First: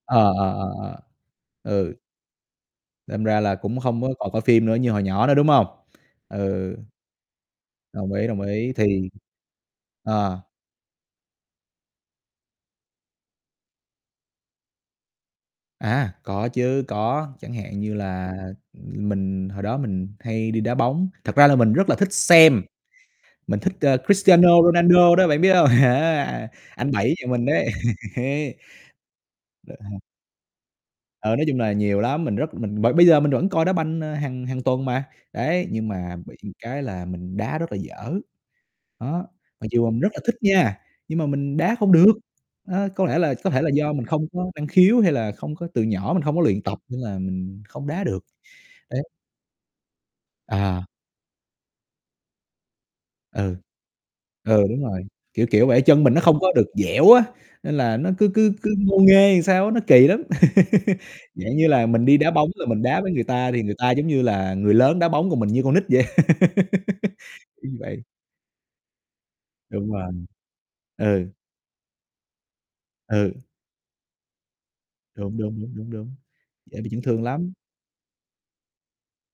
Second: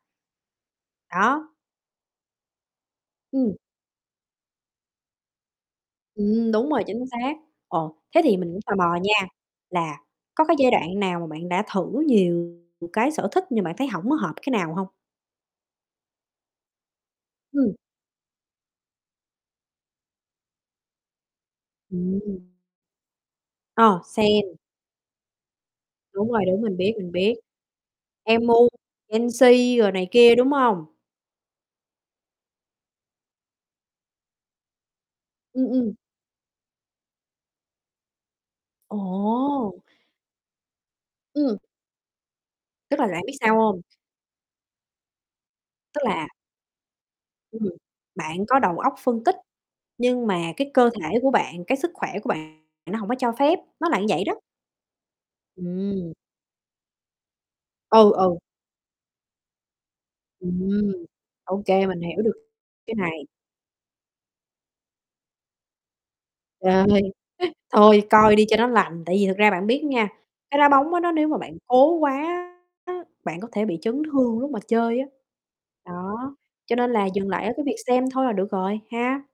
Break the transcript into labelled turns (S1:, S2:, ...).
S1: Ờ, ờ, ờ,
S2: Đó.
S1: ờ, ừ. Đâm ra
S2: Ừm.
S1: là cũng không có còn coi phim nữa như hồi nhỏ nữa, đúng hông?
S2: Ừm, đúng
S1: Ừ.
S2: rồi, chính xác. Ồ,
S1: Đồng
S2: thế
S1: ý,
S2: thì
S1: đồng
S2: mình cũng
S1: ý,
S2: tò mò
S1: thì
S2: nha, là
S1: à.
S2: có cái giai đoạn nào mà bạn đã thử nhiều cái sở thích nhưng bạn thấy hổng có hợp cái nào hông?
S1: À, có chứ, có, chẳng
S2: Ừm.
S1: hạn như là mình hồi đó mình hay đi đá bóng thật ra là mình rất là thích
S2: Ừm.
S1: xem, mình thích, ơ,
S2: Ờ, xem.
S1: Cristiano Ronaldo đó, bạn biết hông?
S2: Đúng rồi, đúng, mình
S1: Anh
S2: biết, mình
S1: Bảy nhà
S2: biết,
S1: mình đấy.
S2: MU,
S1: Đỡ
S2: Chelsea rồi
S1: ha.
S2: này kia, đúng hông?
S1: Ờ, nói chung là nhiều lắm, mình rất mình b bây giờ mình vẫn coi đá banh, ờ, hàng hàng tuần mà, đấy.
S2: Ừm,
S1: Nhưng
S2: ừm.
S1: mà bị cái là mình đá rất là dở, đó, mặc
S2: Ồ.
S1: dù mình rất là thích nha, nhưng mà
S2: Ừm.
S1: mình đá không được. Đó,
S2: Tức
S1: có
S2: là
S1: lẽ
S2: bạn biết
S1: là có
S2: sao
S1: thể là
S2: hông?
S1: do mình không có năng khiếu, hay là không có từ
S2: Tức
S1: nhỏ mình
S2: là
S1: hông có luyện tập nên là
S2: Ừm,
S1: mình không đá được,
S2: bạn có đầu óc
S1: đấy.
S2: phân tích, nhưng mà cái
S1: À.
S2: cơ thể của bạn, cái sức khỏe của bạn nó hổng có cho
S1: Ừ.
S2: phép, nó là vậy đó.
S1: Ừ, đúng rồi, kiểu kiểu vậy, chân mình
S2: Ừm.
S1: nó không có được dẻo á, nên là nó
S2: Ừ,
S1: cứ
S2: ừ.
S1: cứ cứ ngô nghê làm sao á, nó kỳ lắm.
S2: Ừm,
S1: Dạng
S2: ô
S1: như là,
S2: kê, mình
S1: mình đi
S2: hiểu
S1: đá
S2: được
S1: bóng rồi mình
S2: cái
S1: đá với người
S2: này.
S1: ta thì người ta, giống như là, người lớn đá bóng, còn mình như con nít vậy,
S2: Trời,
S1: kiểu như vậy.
S2: thôi, coi đi cho nó lành, tại vì thực ra bạn biết
S1: Đúng
S2: nha,
S1: rồi,
S2: cái đá bóng á, nó nếu
S1: ừ.
S2: mà bạn cố quá bạn
S1: Ừ.
S2: có thể bị chấn thương lúc mà chơi á.
S1: Đúng, đúng, đúng, đúng, đúng,
S2: Đó, cho
S1: dễ bị
S2: nên
S1: chấn
S2: là
S1: thương
S2: dừng lại ở
S1: lắm.
S2: cái việc xem thôi là được rồi, ha!